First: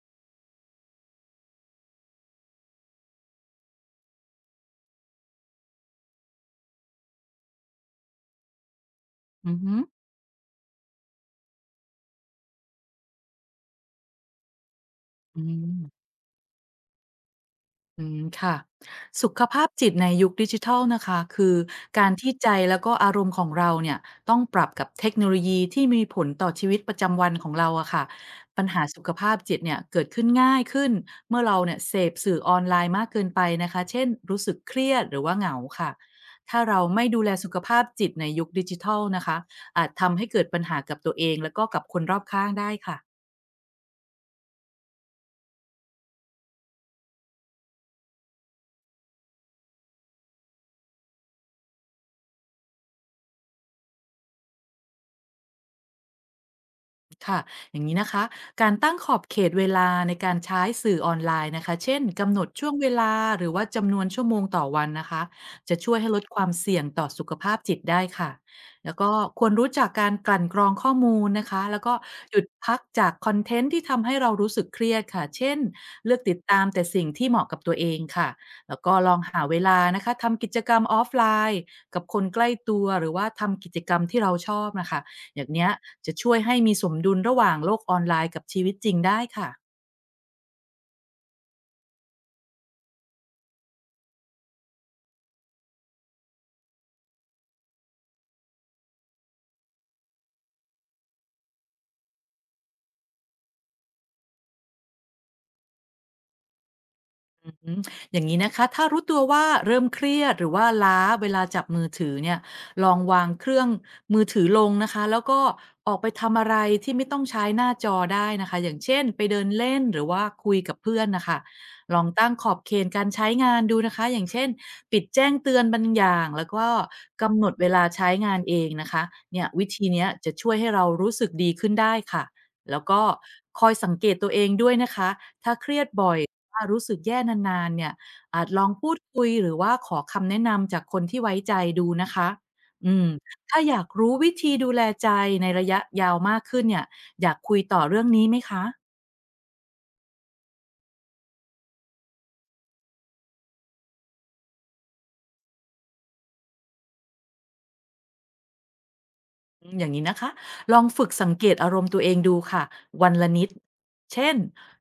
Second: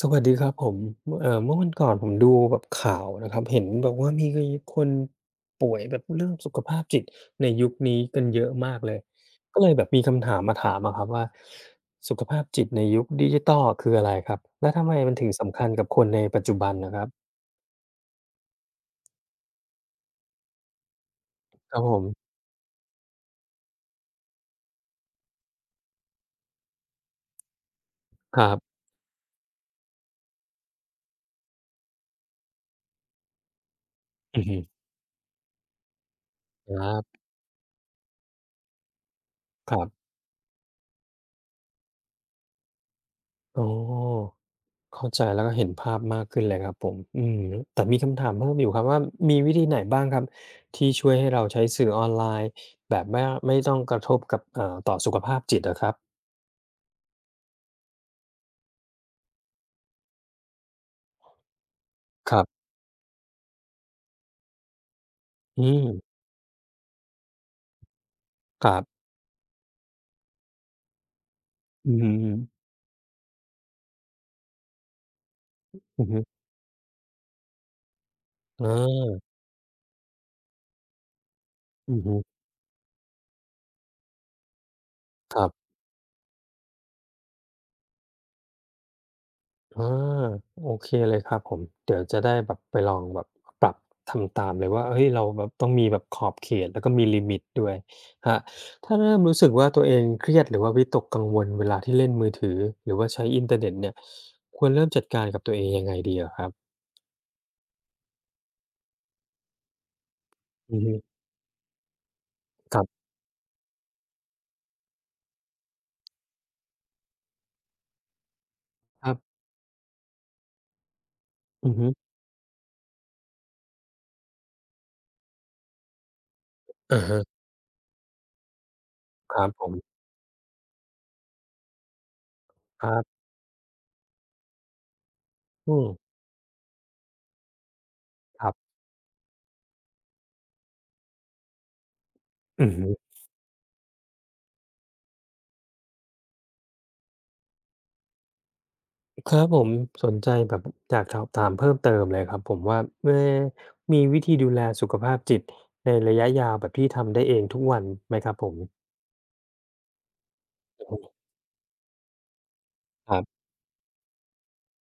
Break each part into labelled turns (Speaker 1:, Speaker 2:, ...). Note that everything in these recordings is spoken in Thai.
Speaker 1: สวัสดีครับผมเมื่อวันก่อนผมดูแบบข่าวนะครับเห็นแบบว่ามีคนป่วยแบบเรื่องสุขภาพจิตในยุคนี้กันเยอะมากเลย
Speaker 2: อือ
Speaker 1: ก็เลย
Speaker 2: ฮึ
Speaker 1: แบบมีคำถามมาถามอะครับว่าสุขภาพจิตในยุคดิจิตอลคืออะไรครับและทำไมมันถึง
Speaker 2: อื
Speaker 1: สำคั
Speaker 2: ม
Speaker 1: ญกับคนในปัจจุบันนะครับ
Speaker 2: อืมค่ะสุขภาพจิตในยุคดิจิทัลนะคะคือ
Speaker 1: ครับผ
Speaker 2: การ
Speaker 1: ม
Speaker 2: ที่ใจแล้วก็อารมณ์ของเราเนี่ยต้องปรับกับเทคโนโลยีที่มีผลต่อชีวิตประจำวันของเราอะค่ะ
Speaker 1: ครั
Speaker 2: ปัญ
Speaker 1: บ
Speaker 2: หาสุขภาพจิตเนี่ยเกิดขึ้นง่ายขึ้นเมื่อเราเนี่ยเสพสื่อออนไลน์มากเกินไปนะคะเช่นรู้
Speaker 1: อือ
Speaker 2: สึก
Speaker 1: ฮึ
Speaker 2: เครียดหรือว่าเหงาค่ะถ้า
Speaker 1: ค
Speaker 2: เรา
Speaker 1: รั
Speaker 2: ไม่
Speaker 1: บ
Speaker 2: ดูแลสุขภาพจิตในยุคดิจิทัลนะคะ
Speaker 1: ครั
Speaker 2: อาจ
Speaker 1: บ
Speaker 2: ทำให้เกิดปัญหากับตัวเองแล้วก็กับคนรอบข้างได้ค่ะ
Speaker 1: อ๋อ เข้าใจแล้วก็เห็นภาพมากขึ้นเลยครับผมอืมแต่มีคำถามเพิ่มอยู่ครับว่ามีวิธีไหนบ้างครับที่ช่วยให้เราใช้สื่อออนไลน์แบบไม่ต้องกระทบกับเอ่อต่อสุขภาพจิตอะครับ
Speaker 2: ค่ะอย่างนี้นะคะการตั้งขอบเขตเวลาในการใช้สื่อออนไลน์นะคะเช่นกำ
Speaker 1: ค
Speaker 2: หน
Speaker 1: รั
Speaker 2: ด
Speaker 1: บ
Speaker 2: ช่วงเวลาหรือว่าจำนวนชั่วโมงต่อวันนะคะ
Speaker 1: อื
Speaker 2: จะช่วยให้ล
Speaker 1: ม
Speaker 2: ดความเสี่ยงต่อสุขภาพจิตได้ค่ะ
Speaker 1: ครั
Speaker 2: แล้ว
Speaker 1: บ
Speaker 2: ก็ควรรู้จักการกลั่นกรองข้อมูลนะคะแล้ว
Speaker 1: อื
Speaker 2: ก็
Speaker 1: อ
Speaker 2: หยุดพักจากคอนเทนต์ที่ทำให้เรารู้สึกเครียดค่ะเช่น
Speaker 1: อืม
Speaker 2: เลื
Speaker 1: อ
Speaker 2: อกติ
Speaker 1: ม
Speaker 2: ดตามแต่สิ่งที่เหมาะกับตัวเองค่ะแล้วก็ลอ
Speaker 1: อา
Speaker 2: งหาเวลานะคะทำกิจกรรมออฟไลน์
Speaker 1: อื
Speaker 2: กั
Speaker 1: อ
Speaker 2: บค
Speaker 1: ฮึ
Speaker 2: นใกล้ตัวหรือว่าทำกิจกรรมที่เราชอบนะคะ
Speaker 1: ค
Speaker 2: อ
Speaker 1: รั
Speaker 2: ย่างเนี้
Speaker 1: บ
Speaker 2: ย จะช่วยให้มีสมดุลระหว่างโลกออนไลน์กับชีวิตจริงได้ค่ะ
Speaker 1: อาโอเคเลยครับผมเดี๋ยวจะได้แบบไปลองแบบปรับทำตามเลยว่าเฮ้ยเราแบบต้องมีแบบขอบเขตแล้วก็มีลิมิตด้วยครับถ้าเริ่มรู้สึกว่าตัวเองเครียดหรือว่าวิตกกังวลเวลาที่เล่นมือถือหรือว่าใช้อินเทอร์เน็ตเนี่ยควรเริ่มจัดการกับตัวเองยังไงดีเหรอครับ
Speaker 2: อืมอย่างงี้นะคะถ้ารู้ตัวว่าเริ่มเครียดหรือว่า
Speaker 1: อือฮึ
Speaker 2: ล้าเวลาจับมือถือเนี่ย
Speaker 1: ครั
Speaker 2: ลอง
Speaker 1: บ
Speaker 2: วางเครื่องมือถือลงนะคะแล้วก็ออกไปทำอะไรที่ไม่ต้องใช้หน้าจอได้นะคะอย่างเช่น
Speaker 1: ครั
Speaker 2: ไป
Speaker 1: บ
Speaker 2: เดินเล่นหรือว่าคุยกับเพื่อนนะคะ
Speaker 1: อือฮึ
Speaker 2: ลองตั้งขอบเขตการใช้งานดูนะคะอย่างเช่นปิดแจ้งเตือนบางอย่างแล้วก็
Speaker 1: อะ
Speaker 2: กำ
Speaker 1: ฮะ
Speaker 2: หนดเวลาใช้งานเองนะคะ
Speaker 1: ค
Speaker 2: เนี่
Speaker 1: รั
Speaker 2: ย
Speaker 1: บผ
Speaker 2: วิ
Speaker 1: ม
Speaker 2: ธีเนี้ยจะช่วยให้เรารู้สึกดีขึ้นได้ค่ะแล้ว
Speaker 1: ครั
Speaker 2: ก็
Speaker 1: บ
Speaker 2: คอยสังเกตตัวเองด้วยนะคะถ้าเค
Speaker 1: อื
Speaker 2: รียด
Speaker 1: ม
Speaker 2: บ่อย ว่ารู้สึกแย่นานๆเนี่ย
Speaker 1: ค
Speaker 2: อาจ
Speaker 1: รั
Speaker 2: ลอง
Speaker 1: บ
Speaker 2: พูดคุยหรือว่าขอคำแนะนำจากคนที่ไว้ใจดูนะคะ
Speaker 1: อือฮึ
Speaker 2: อืมถ้าอยากรู้วิธีดูแลใจในระยะยาวมากขึ้นเนี่ยอยากคุยต่อเรื่องนี้ไหมคะ
Speaker 1: ครับผมสนใจแบบอยากสอบถามเพิ่มเติมเลยครับผมว่ามีวิธีดูแลสุขภาพจิตในระยะยาวแบบที่ทำได้เองทุกวันไหมครับผม
Speaker 2: อืมอย่างนี้นะคะลอง
Speaker 1: อือ
Speaker 2: ฝึก
Speaker 1: ฮึ
Speaker 2: สังเกตอารมณ์ตัวเองดูค่ะวั
Speaker 1: ค
Speaker 2: น
Speaker 1: รั
Speaker 2: ละ
Speaker 1: บ
Speaker 2: นิดเช่น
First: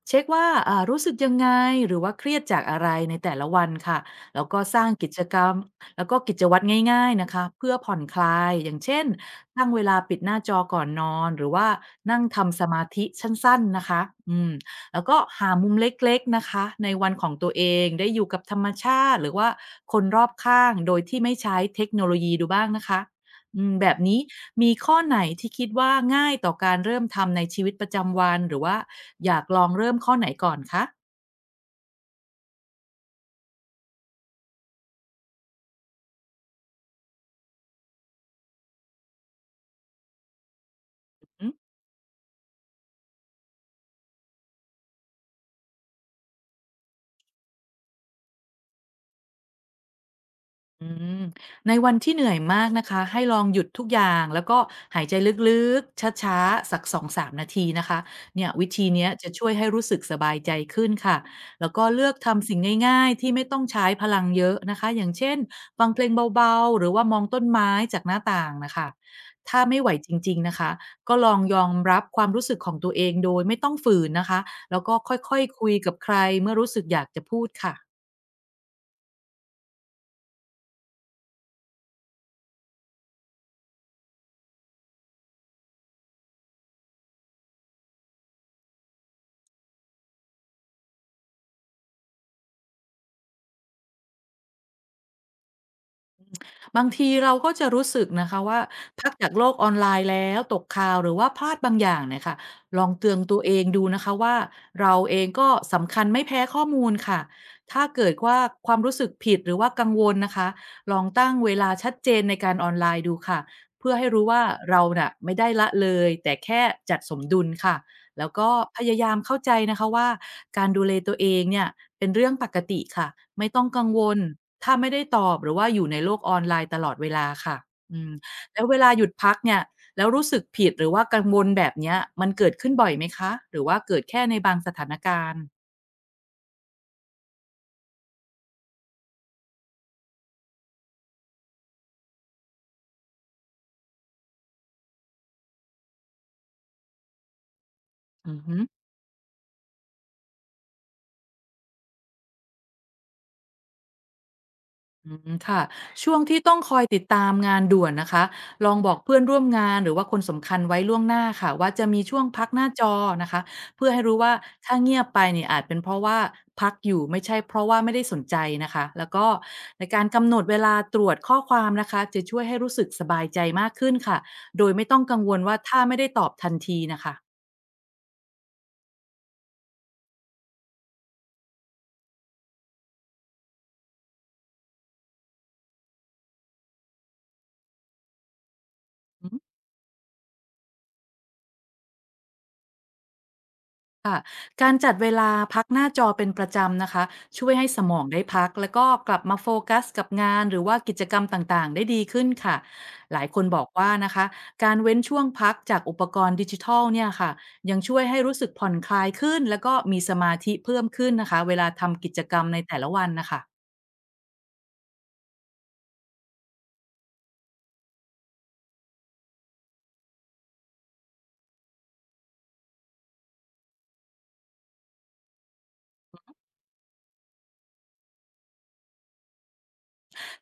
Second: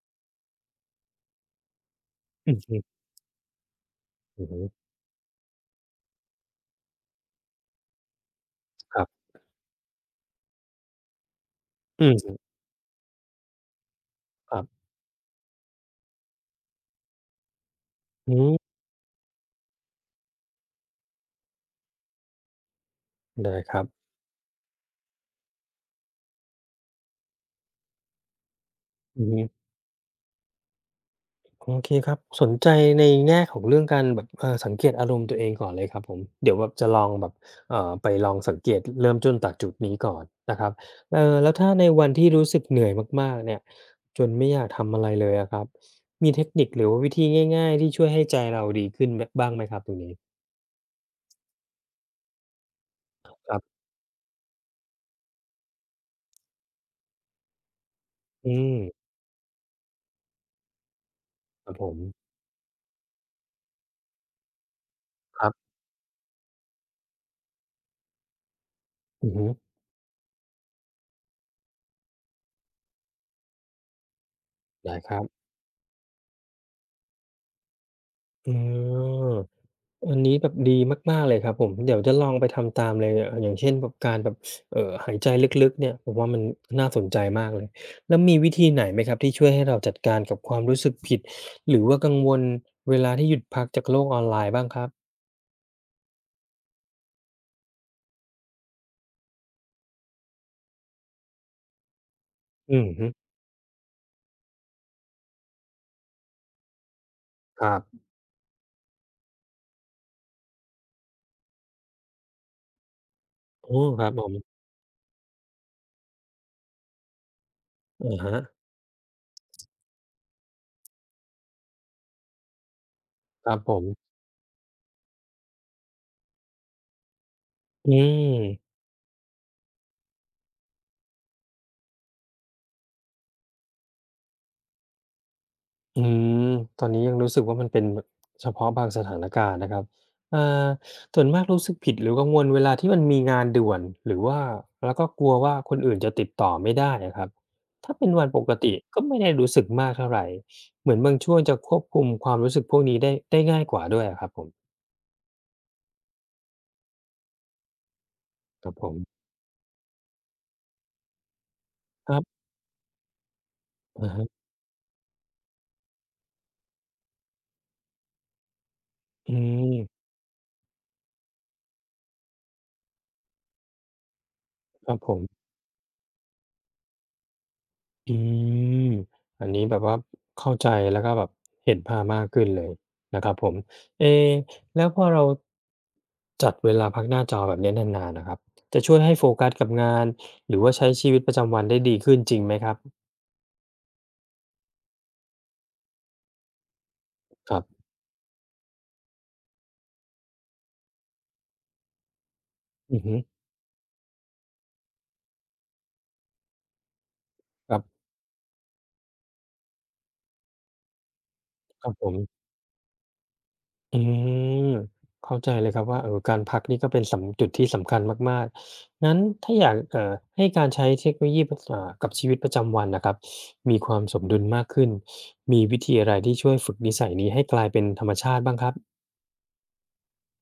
Speaker 2: เช็คว่ารู้สึกยังไงหรือว่าเครียด
Speaker 1: อือ
Speaker 2: จาก
Speaker 1: ฮึ
Speaker 2: อะไรในแต่ละวันค่ะแล้
Speaker 1: อื
Speaker 2: ว
Speaker 1: อ
Speaker 2: ก็
Speaker 1: ฮึ
Speaker 2: สร้างกิจกรรมแล้วก็กิจวัตรง่ายๆนะคะเพื่อผ่อนคลายอย่าง
Speaker 1: ค
Speaker 2: เช่น
Speaker 1: รับ
Speaker 2: ตั้งเวลาปิดหน้าจอก่อนนอนหรือว่า
Speaker 1: อื
Speaker 2: นั่ง
Speaker 1: ม
Speaker 2: ทำสมาธิสั้นๆนะคะอืม
Speaker 1: ครับ
Speaker 2: แล้วก็หามุมเล็กๆนะคะในวันของตัวเองได้อยู่
Speaker 1: อื
Speaker 2: กับธรรม
Speaker 1: ม
Speaker 2: ชาติหรือว่าคนรอบข้างโดยที่ไม่ใช้เทคโนโลยีดูบ้างนะคะ
Speaker 1: ได้
Speaker 2: อื
Speaker 1: ค
Speaker 2: ม
Speaker 1: รั
Speaker 2: แบ
Speaker 1: บ
Speaker 2: บนี้มีข้อไหนที่คิดว่าง่ายต่อการเริ่มทำในชีวิตประจำวันหรือว่า
Speaker 1: อือ
Speaker 2: อยา
Speaker 1: ฮึ
Speaker 2: กลองเริ่มข้อไหนก่อนคะ
Speaker 1: โอเคครับสนใจในแง่ของเรื่องการแบบสังเกตอารมณ์ตัวเองก่อนเลยครับผมเดี๋ยวแบบจะลองแบบไปลองสังเกตเริ่มต้นจากจุดนี้ก่อนนะครับแล้วถ้าในวันที่รู้สึกเหนื่อยมากๆเนี่ยจนไม่อยากทำอะไรเลยอะครับมีเทคนิคหรือว่าวิธีง่ายๆที่ช่วยให้ใจเราดีขึ้นบบ้างไหมครับตรงนี้
Speaker 2: อืมในวันที่เหนื่อยมากนะคะให้ลอง
Speaker 1: ค
Speaker 2: ห
Speaker 1: รั
Speaker 2: ยุด
Speaker 1: บ
Speaker 2: ทุกอย่างแล้วก็หายใจลึกๆช้าๆสักสองถึงสามนาทีนะคะเนี่ย
Speaker 1: อื
Speaker 2: วิ
Speaker 1: ม
Speaker 2: ธีเนี้ยจะช่วยให้รู้สึกสบายใจขึ้นค่ะ
Speaker 1: ค
Speaker 2: แล้ว
Speaker 1: รับ
Speaker 2: ก็
Speaker 1: ผม
Speaker 2: เลือกทำสิ่งง่ายๆที่ไม่ต้องใช้พลังเยอะนะคะอย่างเช่น
Speaker 1: ครับ
Speaker 2: ฟังเพลงเบาๆหรือว่ามองต้นไม้จากหน้าต่างนะคะ
Speaker 1: อือฮึ
Speaker 2: ถ้าไม่ไหวจริงๆนะคะก็ลองยอมรับความรู้สึกของตัวเองโดยไม่ต้องฝืนนะคะแล้วก็
Speaker 1: ได้ครับ
Speaker 2: ค่อยๆคุยกับใครเมื่อรู้สึกอยากจะพูดค่ะ
Speaker 1: อืม อันนี้แบบดีมากๆเลยครับผมเดี๋ยวจะลองไปทำตามเลยอย่างเช่นแบบการแบบหายใจลึกๆเนี่ยผมว่ามันน่าสนใจมากเลยแล้วมีวิธีไหนไหมครับที่ช่วยให้เราจัดการกับความรู้สึกผิดหรือว่ากังวลเวลาที่หยุดพักจากโลกออนไลน์บ้างครับ
Speaker 2: บางทีเราก็จะรู้สึกนะคะว่าพักจากโลกออนไลน์แล้วตกข่าวหรือว่าพลาดบางอย่างเนี่ยค่ะล
Speaker 1: อื
Speaker 2: อ
Speaker 1: อ
Speaker 2: ง
Speaker 1: ฮึ
Speaker 2: เตือนตัวเองดูนะคะว่าเราเองก็สำคัญไม่แพ้ข้อมูลค่ะ
Speaker 1: ครั
Speaker 2: ถ้า
Speaker 1: บ
Speaker 2: เกิดว่าความรู้สึกผิดหรือว่ากังวลนะคะลองตั้งเวลาชัดเจนในการออนไลน์ดูค่ะ
Speaker 1: โอ้
Speaker 2: เพื่อ
Speaker 1: ค
Speaker 2: ให้
Speaker 1: รับผ
Speaker 2: รู้
Speaker 1: ม
Speaker 2: ว่าเราน่ะไม่ได้ละเลยแต่แค่จัดสมดุลค่ะ
Speaker 1: อะ
Speaker 2: แล้ว
Speaker 1: ฮะ
Speaker 2: ก็พยายามเข้าใจนะคะว่าการดูแลตัวเองเนี่ยเป็นเรื่องปกติค่ะ
Speaker 1: ค
Speaker 2: ไม่
Speaker 1: รับ
Speaker 2: ต้อง
Speaker 1: ผ
Speaker 2: กั
Speaker 1: ม
Speaker 2: งวล ถ้าไม่ได้ตอบหรือว่าอยู่ในโลกออนไลน์ตลอดเวลาค่ะ
Speaker 1: อื
Speaker 2: อืมแล้ว
Speaker 1: ม
Speaker 2: เวลาหยุดพักเนี่ยแล้วรู้สึกผิดหรือว่ากังวลแบบเนี้ยมันเกิดขึ้นบ่อยไหมคะหรือว่าเกิดแค่ในบางสถานการณ์
Speaker 1: อืมตอนนี้ยังรู้สึกว่ามันเป็นแบบเฉพาะบางสถานการณ์นะครับอ่าส่วนมากรู้สึกผิดหรือกังวลเวลาที่มันมีงานด่วนหรือว่าแล้วก็กลัวว่าคนอื่นจะติดต่อไม่ได้อะครับถ้าเป็นวัน
Speaker 2: อื
Speaker 1: ป
Speaker 2: อ
Speaker 1: ก
Speaker 2: ฮึ
Speaker 1: ติก็ไม่ได้รู้สึกมากเท่าไหร่ เหมือนบางช่วงจะควบคุมความรู้สึกพวกนี้ได้ง่ายกว่าด้วยอะครับผม
Speaker 2: อืมค่ะช่วงที่ต้องคอยติดตามงานด่วนนะคะ
Speaker 1: ค
Speaker 2: ล
Speaker 1: รั
Speaker 2: อ
Speaker 1: บ
Speaker 2: ง
Speaker 1: ผ
Speaker 2: บอ
Speaker 1: ม
Speaker 2: กเพื่อนร่วมงานหรือว่าคนสำคัญไว้ล่วงหน้าค่ะว่าจะมี
Speaker 1: ค
Speaker 2: ช่
Speaker 1: รั
Speaker 2: วง
Speaker 1: บ
Speaker 2: พักหน้าจอนะคะเพื่อให้
Speaker 1: อะ
Speaker 2: รู้
Speaker 1: ฮะ
Speaker 2: ว่าถ้าเงียบไปเนี่ยอาจเป็นเพราะว่าพักอยู่ไม่ใช่เพราะว่าไม่ได้สนใจนะคะแล้วก็
Speaker 1: อืม
Speaker 2: ในการกำหนดเวลาตรวจข้อความนะคะจะช่วยให้รู้สึกสบายใจมากขึ้นค่ะโดยไม่
Speaker 1: ครั
Speaker 2: ต้
Speaker 1: บ
Speaker 2: อง
Speaker 1: ผ
Speaker 2: กัง
Speaker 1: ม
Speaker 2: วลว่าถ้าไม่ได้ตอบทันทีนะคะ
Speaker 1: อืมอันนี้แบบว่าเข้าใจแล้วก็แบบเห็นภาพมากขึ้นเลยนะครับผมเอะแล้วพอเราจัดเวลาพักหน้าจอแบบนี้นานๆนะครับจะช่วยให้โฟกัสกับงานหรือว่าใช้ชีวิตประจำวันได้ดีขึ้นจริงไหมครับ
Speaker 2: ค่ะการจัดเวลาพักหน้าจอเป็นประจำนะคะช่ว
Speaker 1: ค
Speaker 2: ย
Speaker 1: รั
Speaker 2: ให้ส
Speaker 1: บ
Speaker 2: มองได้พักแล้วก็กลับมาโฟกัสกับงานหรือว่ากิจกรรมต่างๆได้ดีขึ้นค่ะ
Speaker 1: อือฮึ
Speaker 2: หลายคนบอกว่านะคะการเว้นช่วงพักจากอุปกรณ์ดิจิทัลเนี่ยค่ะ
Speaker 1: ค
Speaker 2: ยั
Speaker 1: รั
Speaker 2: งช่วย
Speaker 1: บ
Speaker 2: ให้รู้สึกผ่อนคลายขึ้นแล้วก็มีสมาธิเพิ่มขึ้นนะคะเวลา
Speaker 1: ครับ
Speaker 2: ทำ
Speaker 1: ผ
Speaker 2: กิ
Speaker 1: ม
Speaker 2: จกรรมในแต่ละวันนะคะ
Speaker 1: อืมเข้าใจเลยครับว่าเออการพักนี่ก็เป็นจุดที่สำคัญมากๆงั้นถ้าอยากให้การใช้เทคโนโลยีปอ่ากับชีวิตประจำวันน่ะครับมีความสมดุลมากขึ้นมีวิธีอะไรที่ช่วยฝึกนิสัยนี้ให้กลายเป็นธรรมชาติบ้างครับ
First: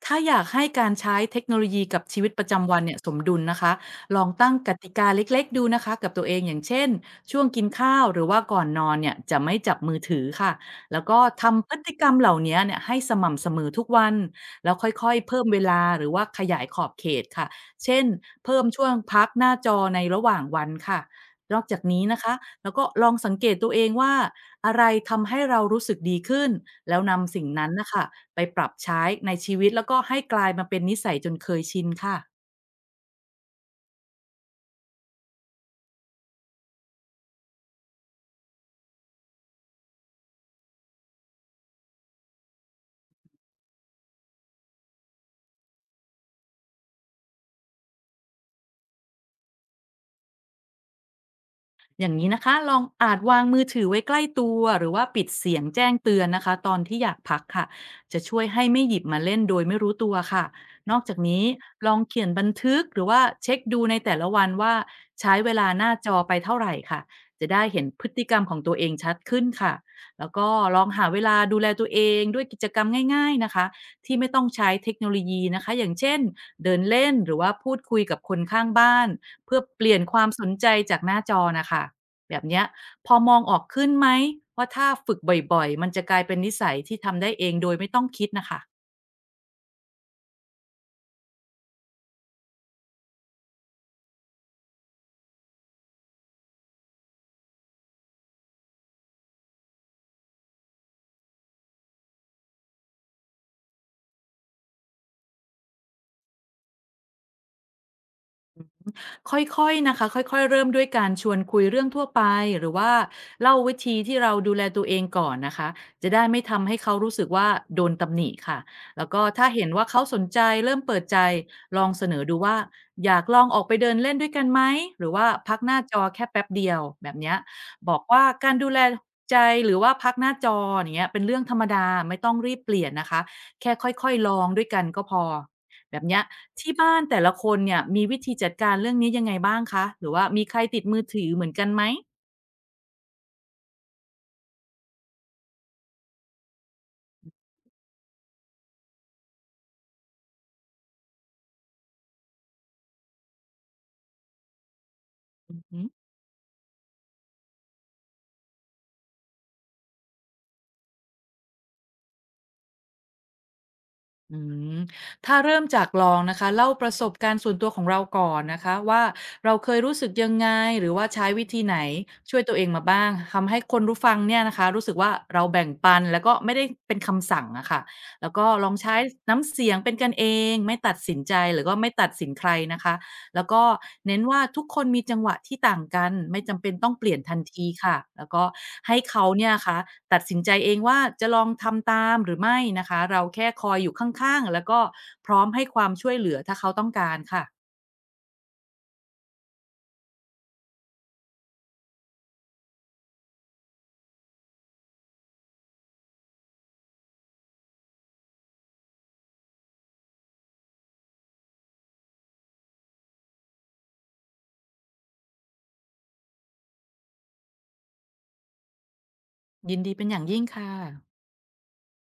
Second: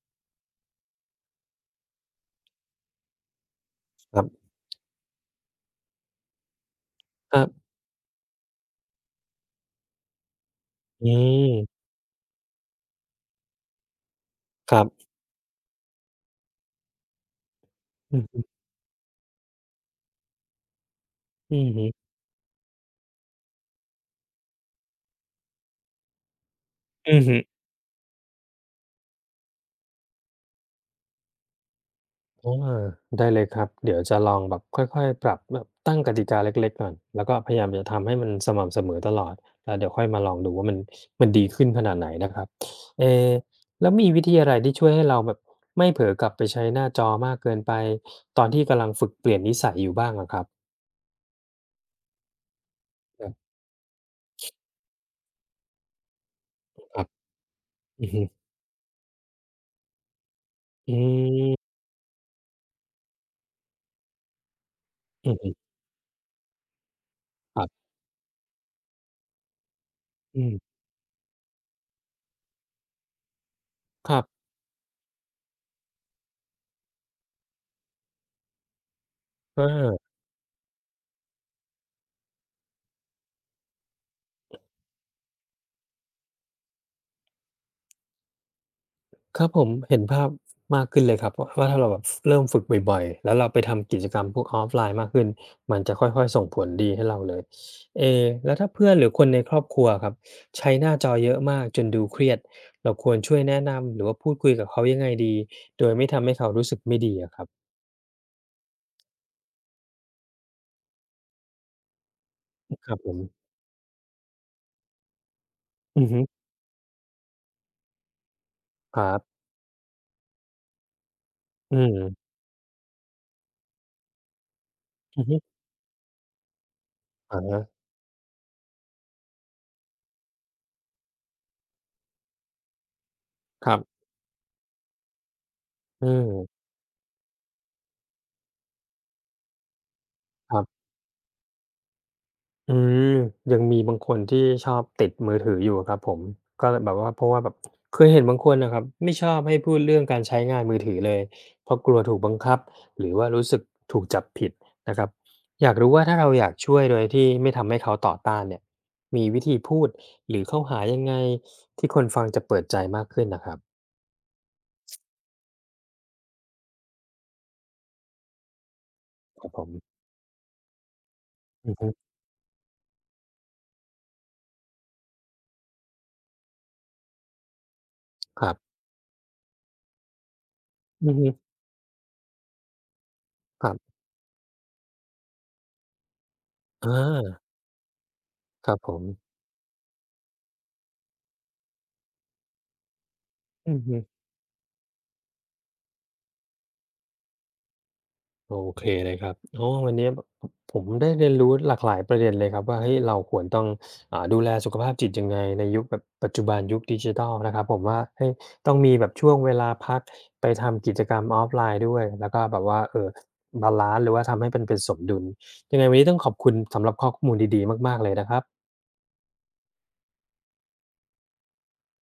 Speaker 2: ถ้าอยากให้การใช้เทคโนโลยีกับชีวิตประจำวันเนี่ยสมดุลนะคะ
Speaker 1: ค
Speaker 2: ล
Speaker 1: รั
Speaker 2: อ
Speaker 1: บ
Speaker 2: งตั้งกติกาเล็กๆดูนะคะกับตัวเองอย่างเช่น
Speaker 1: ค
Speaker 2: ช่ว
Speaker 1: รั
Speaker 2: งกิ
Speaker 1: บ
Speaker 2: นข้าวหรือว่าก่อนนอนเนี่ยจะไม่จับมือถือค่ะแล้ว
Speaker 1: อื
Speaker 2: ก็ทำพฤ
Speaker 1: ม
Speaker 2: ติกรรมเหล่านี้เนี่ยให้สม่ำเสมอทุกวันแล้
Speaker 1: ค
Speaker 2: ว
Speaker 1: รั
Speaker 2: ค
Speaker 1: บ
Speaker 2: ่อยๆเพิ่มเวลาหรือว่าขยายขอบเขตค่ะเช่น
Speaker 1: อือฮึ
Speaker 2: เพิ่มช่วงพักหน้าจอในระหว่างวันค่ะน
Speaker 1: อื
Speaker 2: อก
Speaker 1: อ
Speaker 2: จาก
Speaker 1: ฮึ
Speaker 2: นี้นะคะแล้วก็ลองสังเกตตัวเองว่า อะไรทำให้เรารู้สึกดีขึ้นแล้ว
Speaker 1: อือ
Speaker 2: นำ
Speaker 1: ฮึ
Speaker 2: สิ่งนั้นนะคะไปปรับใช้ในชีวิตแล้วก็ให้กลายมาเป็นนิสัยจนเคยชินค่ะ
Speaker 1: อาได้เลยครับเดี๋ยวจะลองแบบค่อยๆปรับแบบตั้งกติกาเล็กๆก่อนแล้วก็พยายามจะทำให้มันสม่ำเสมอตลอดแล้วเดี๋ยวค่อยมาลองดูว่ามันดีขึ้นขนาดไหนนะครับเอแล้วมีวิธีอะไรที่ช่วยให้เราแบบไม่เผลอกลับไปใช้หน้าจอมากเกินไปตอนที่กำลังฝึกเปลี่ยนนิสัยอยู่บ้างอะครับ
Speaker 2: อย่างนี้นะคะลองอาจ
Speaker 1: ครั
Speaker 2: วาง
Speaker 1: บ
Speaker 2: มือถือไว้ใกล้ตัวหรือว่าปิดเสียงแจ้งเตือนนะคะตอน
Speaker 1: ค
Speaker 2: ที่
Speaker 1: รั
Speaker 2: อ
Speaker 1: บ
Speaker 2: ยากพักค่ะ
Speaker 1: อือ
Speaker 2: จะ
Speaker 1: ฮึ
Speaker 2: ช่วยให้ไม่หยิบมาเล่นโดยไม่รู้ตัวค่ะ
Speaker 1: อื
Speaker 2: นอกจากนี้
Speaker 1: ม
Speaker 2: ลองเขียนบันทึกหรือว่าเช็คดูในแต่ละวันว่า
Speaker 1: อื
Speaker 2: ใช้
Speaker 1: อ
Speaker 2: เว
Speaker 1: ฮึ
Speaker 2: ลาหน้าจอไปเท่าไหร่ค่ะจะ
Speaker 1: ค
Speaker 2: ได้
Speaker 1: รั
Speaker 2: เห็
Speaker 1: บ
Speaker 2: นพฤติกรรมของตัวเองชัดขึ้นค่ะแล้ว
Speaker 1: อื
Speaker 2: ก็
Speaker 1: ม
Speaker 2: ลองหาเวลาดูแลตัวเองด้วยกิจกรรมง่ายๆนะคะ
Speaker 1: ค
Speaker 2: ที่
Speaker 1: รั
Speaker 2: ไม่ต้อ
Speaker 1: บ
Speaker 2: งใช้เทคโนโลยีนะคะอย่างเช่นเดินเล่นหรือว่าพูดคุยกับคนข้างบ้าน เพื่อ
Speaker 1: อ
Speaker 2: เปลี่ยน
Speaker 1: า
Speaker 2: ความสนใจจากหน้าจอน่ะค่ะแบบเนี้ยพอมองออกขึ้นไหมว่าถ้าฝึกบ่อยๆมันจะกลายเป็นนิสัยที่ทำได้เองโดยไม่ต้องคิดน่ะค่ะ
Speaker 1: ครับผมเห็นภาพมากขึ้นเลยครับวว่าถ้าเราแบบเริ่มฝึกบ่อยๆแล้วเราไปทำกิจกรรมพวก offline มากขึ้นมันจะค่อยๆส่งผลดีให้เราเลยเอแล้วถ้าเพื่อนหรือคนในครอบครัวครับใช้หน้าจอเยอะมากจนดูเครียดเราควรช่วยแนะนำหรือว่าพูดคุยกับเขายังไงดีโดยไม่ทำให้เขารู้สึกไม่ดีอะครับ
Speaker 2: ค่อยๆนะคะค่อยๆเริ่มด้วยการชวนคุยเรื่องทั่วไปหรือ
Speaker 1: ค
Speaker 2: ว่า
Speaker 1: รับผม
Speaker 2: เล่าวิธีที่เราดูแลตัวเองก่อนนะคะ
Speaker 1: อือ
Speaker 2: จะ
Speaker 1: ฮึ
Speaker 2: ได้ไม่ทำให้เขารู้สึกว่าโดนตำหนิค่ะ
Speaker 1: ค
Speaker 2: แล้ว
Speaker 1: รั
Speaker 2: ก็
Speaker 1: บ
Speaker 2: ถ้าเห็นว่าเขาสนใจเริ่มเปิดใจ
Speaker 1: อื
Speaker 2: ลองเสนอ
Speaker 1: ม
Speaker 2: ดูว่าอยากลองออกไปเดินเล่นด้วยกันไหมหรือ
Speaker 1: อื
Speaker 2: ว่า
Speaker 1: อฮึ
Speaker 2: พักหน้าจอแค่แป๊บเดียวแบบเนี้ย
Speaker 1: อะฮะ
Speaker 2: บอกว่าการดูแลใจหรือว่าพักหน้าจออย่างเงี้ยเป็นเรื่องธรรมดาไม่ต้องรีบเปลี่ยนนะคะ
Speaker 1: ค
Speaker 2: แค่
Speaker 1: รับ
Speaker 2: ค่อยๆลองด้วยกันก็พอแบบ
Speaker 1: อื
Speaker 2: เนี้ย
Speaker 1: ม
Speaker 2: ที่บ้านแต่ละคนเนี่ยมีวิธีจัดการเรื่องนี้ยังไงบ้างคะหรือว่ามีใค
Speaker 1: ค
Speaker 2: ร
Speaker 1: รั
Speaker 2: ติด
Speaker 1: บ
Speaker 2: มือถือเหมือนกันไหม
Speaker 1: อืมยังมีบางคนที่ชอบติดมือถืออยู่ครับผมก็แบบว่าเพราะว่าแบบเคยเห็นบางคนนะครับไม่ชอบให้พูดเรื่องการใช้งานมือถือเลยเพราะกลัวถูกบังคับหรือว่ารู้สึกถูกจับผิดนะครับ
Speaker 2: อือ
Speaker 1: อยาก
Speaker 2: ฮึ
Speaker 1: รู้ว่าถ้าเราอยากช่วยโดยที่ไม่ทำให้เขาต่อต้านเนี่ยมีวิธีพูดหรือเข้าหายังไงที่คนฟังจะเปิดใจมากขึ้นนะครับ
Speaker 2: อืมถ้าเริ่มจากลองนะคะเล่าประสบการณ์ส่วนตัวของเราก่อนนะคะว่า
Speaker 1: ครับ
Speaker 2: เรา
Speaker 1: ผ
Speaker 2: เค
Speaker 1: ม
Speaker 2: ยรู้สึกยังไงหรือว่าใช้วิธี
Speaker 1: อื
Speaker 2: ไห
Speaker 1: อ
Speaker 2: น
Speaker 1: ฮึ
Speaker 2: ช่วยตัวเองมาบ้างทำให้คนรู้ฟังเนี่ยนะคะรู้สึกว่าเราแบ่งปันแล้วก็ไม่ได้เป็นคำสั่งอะค่ะแล้ว
Speaker 1: ค
Speaker 2: ก็
Speaker 1: รับ
Speaker 2: ลองใช้น้ำเสียงเป็นกันเองไม่ตัด
Speaker 1: อือ
Speaker 2: สิน
Speaker 1: ฮึ
Speaker 2: ใจหรือก็ไม่ตัดสินใครนะคะ แล้วก็
Speaker 1: ครับ
Speaker 2: เน้นว่าทุกคนมีจังหวะที่ต่างกันไม่จำเป็นต้
Speaker 1: อ
Speaker 2: องเปลี่ยนทัน
Speaker 1: า
Speaker 2: ทีค่ะแล้วก็
Speaker 1: ครับผ
Speaker 2: ให้
Speaker 1: ม
Speaker 2: เขาเนี่ยคะตัดสินใจเองว่าจะลองทำตามหรือไม่นะคะเราแค่คอ
Speaker 1: อื
Speaker 2: ย
Speaker 1: อ
Speaker 2: อยู่
Speaker 1: ฮึ
Speaker 2: ข้างๆแล้วก็พร้อมให้ความช่วยเหลือถ้าเขาต้องการค่ะ
Speaker 1: โอเคเลยครับโอ้วันนี้ผมได้เรียนรู้หลากหลายประเด็นเลยครับว่าเฮ้ยเราควรต้องดูแลสุขภาพจิตยังไงในยุคแบบปัจจุบันยุคดิจิทัลนะครับผมว่าเฮ้ยต้องมีแบบช่วงเวลาพักไปทำกิจกรรมออฟไลน์ด้วยแล้วก็แบบว่าเออบาลานซ์หรือว่าทำให้เป็นสมดุลยังไงวันนี้ต้องขอบคุณสำหรับข้อมูลดีๆมากๆเลยนะครับ
Speaker 2: ยินดีเป็นอย่างยิ่งค่ะ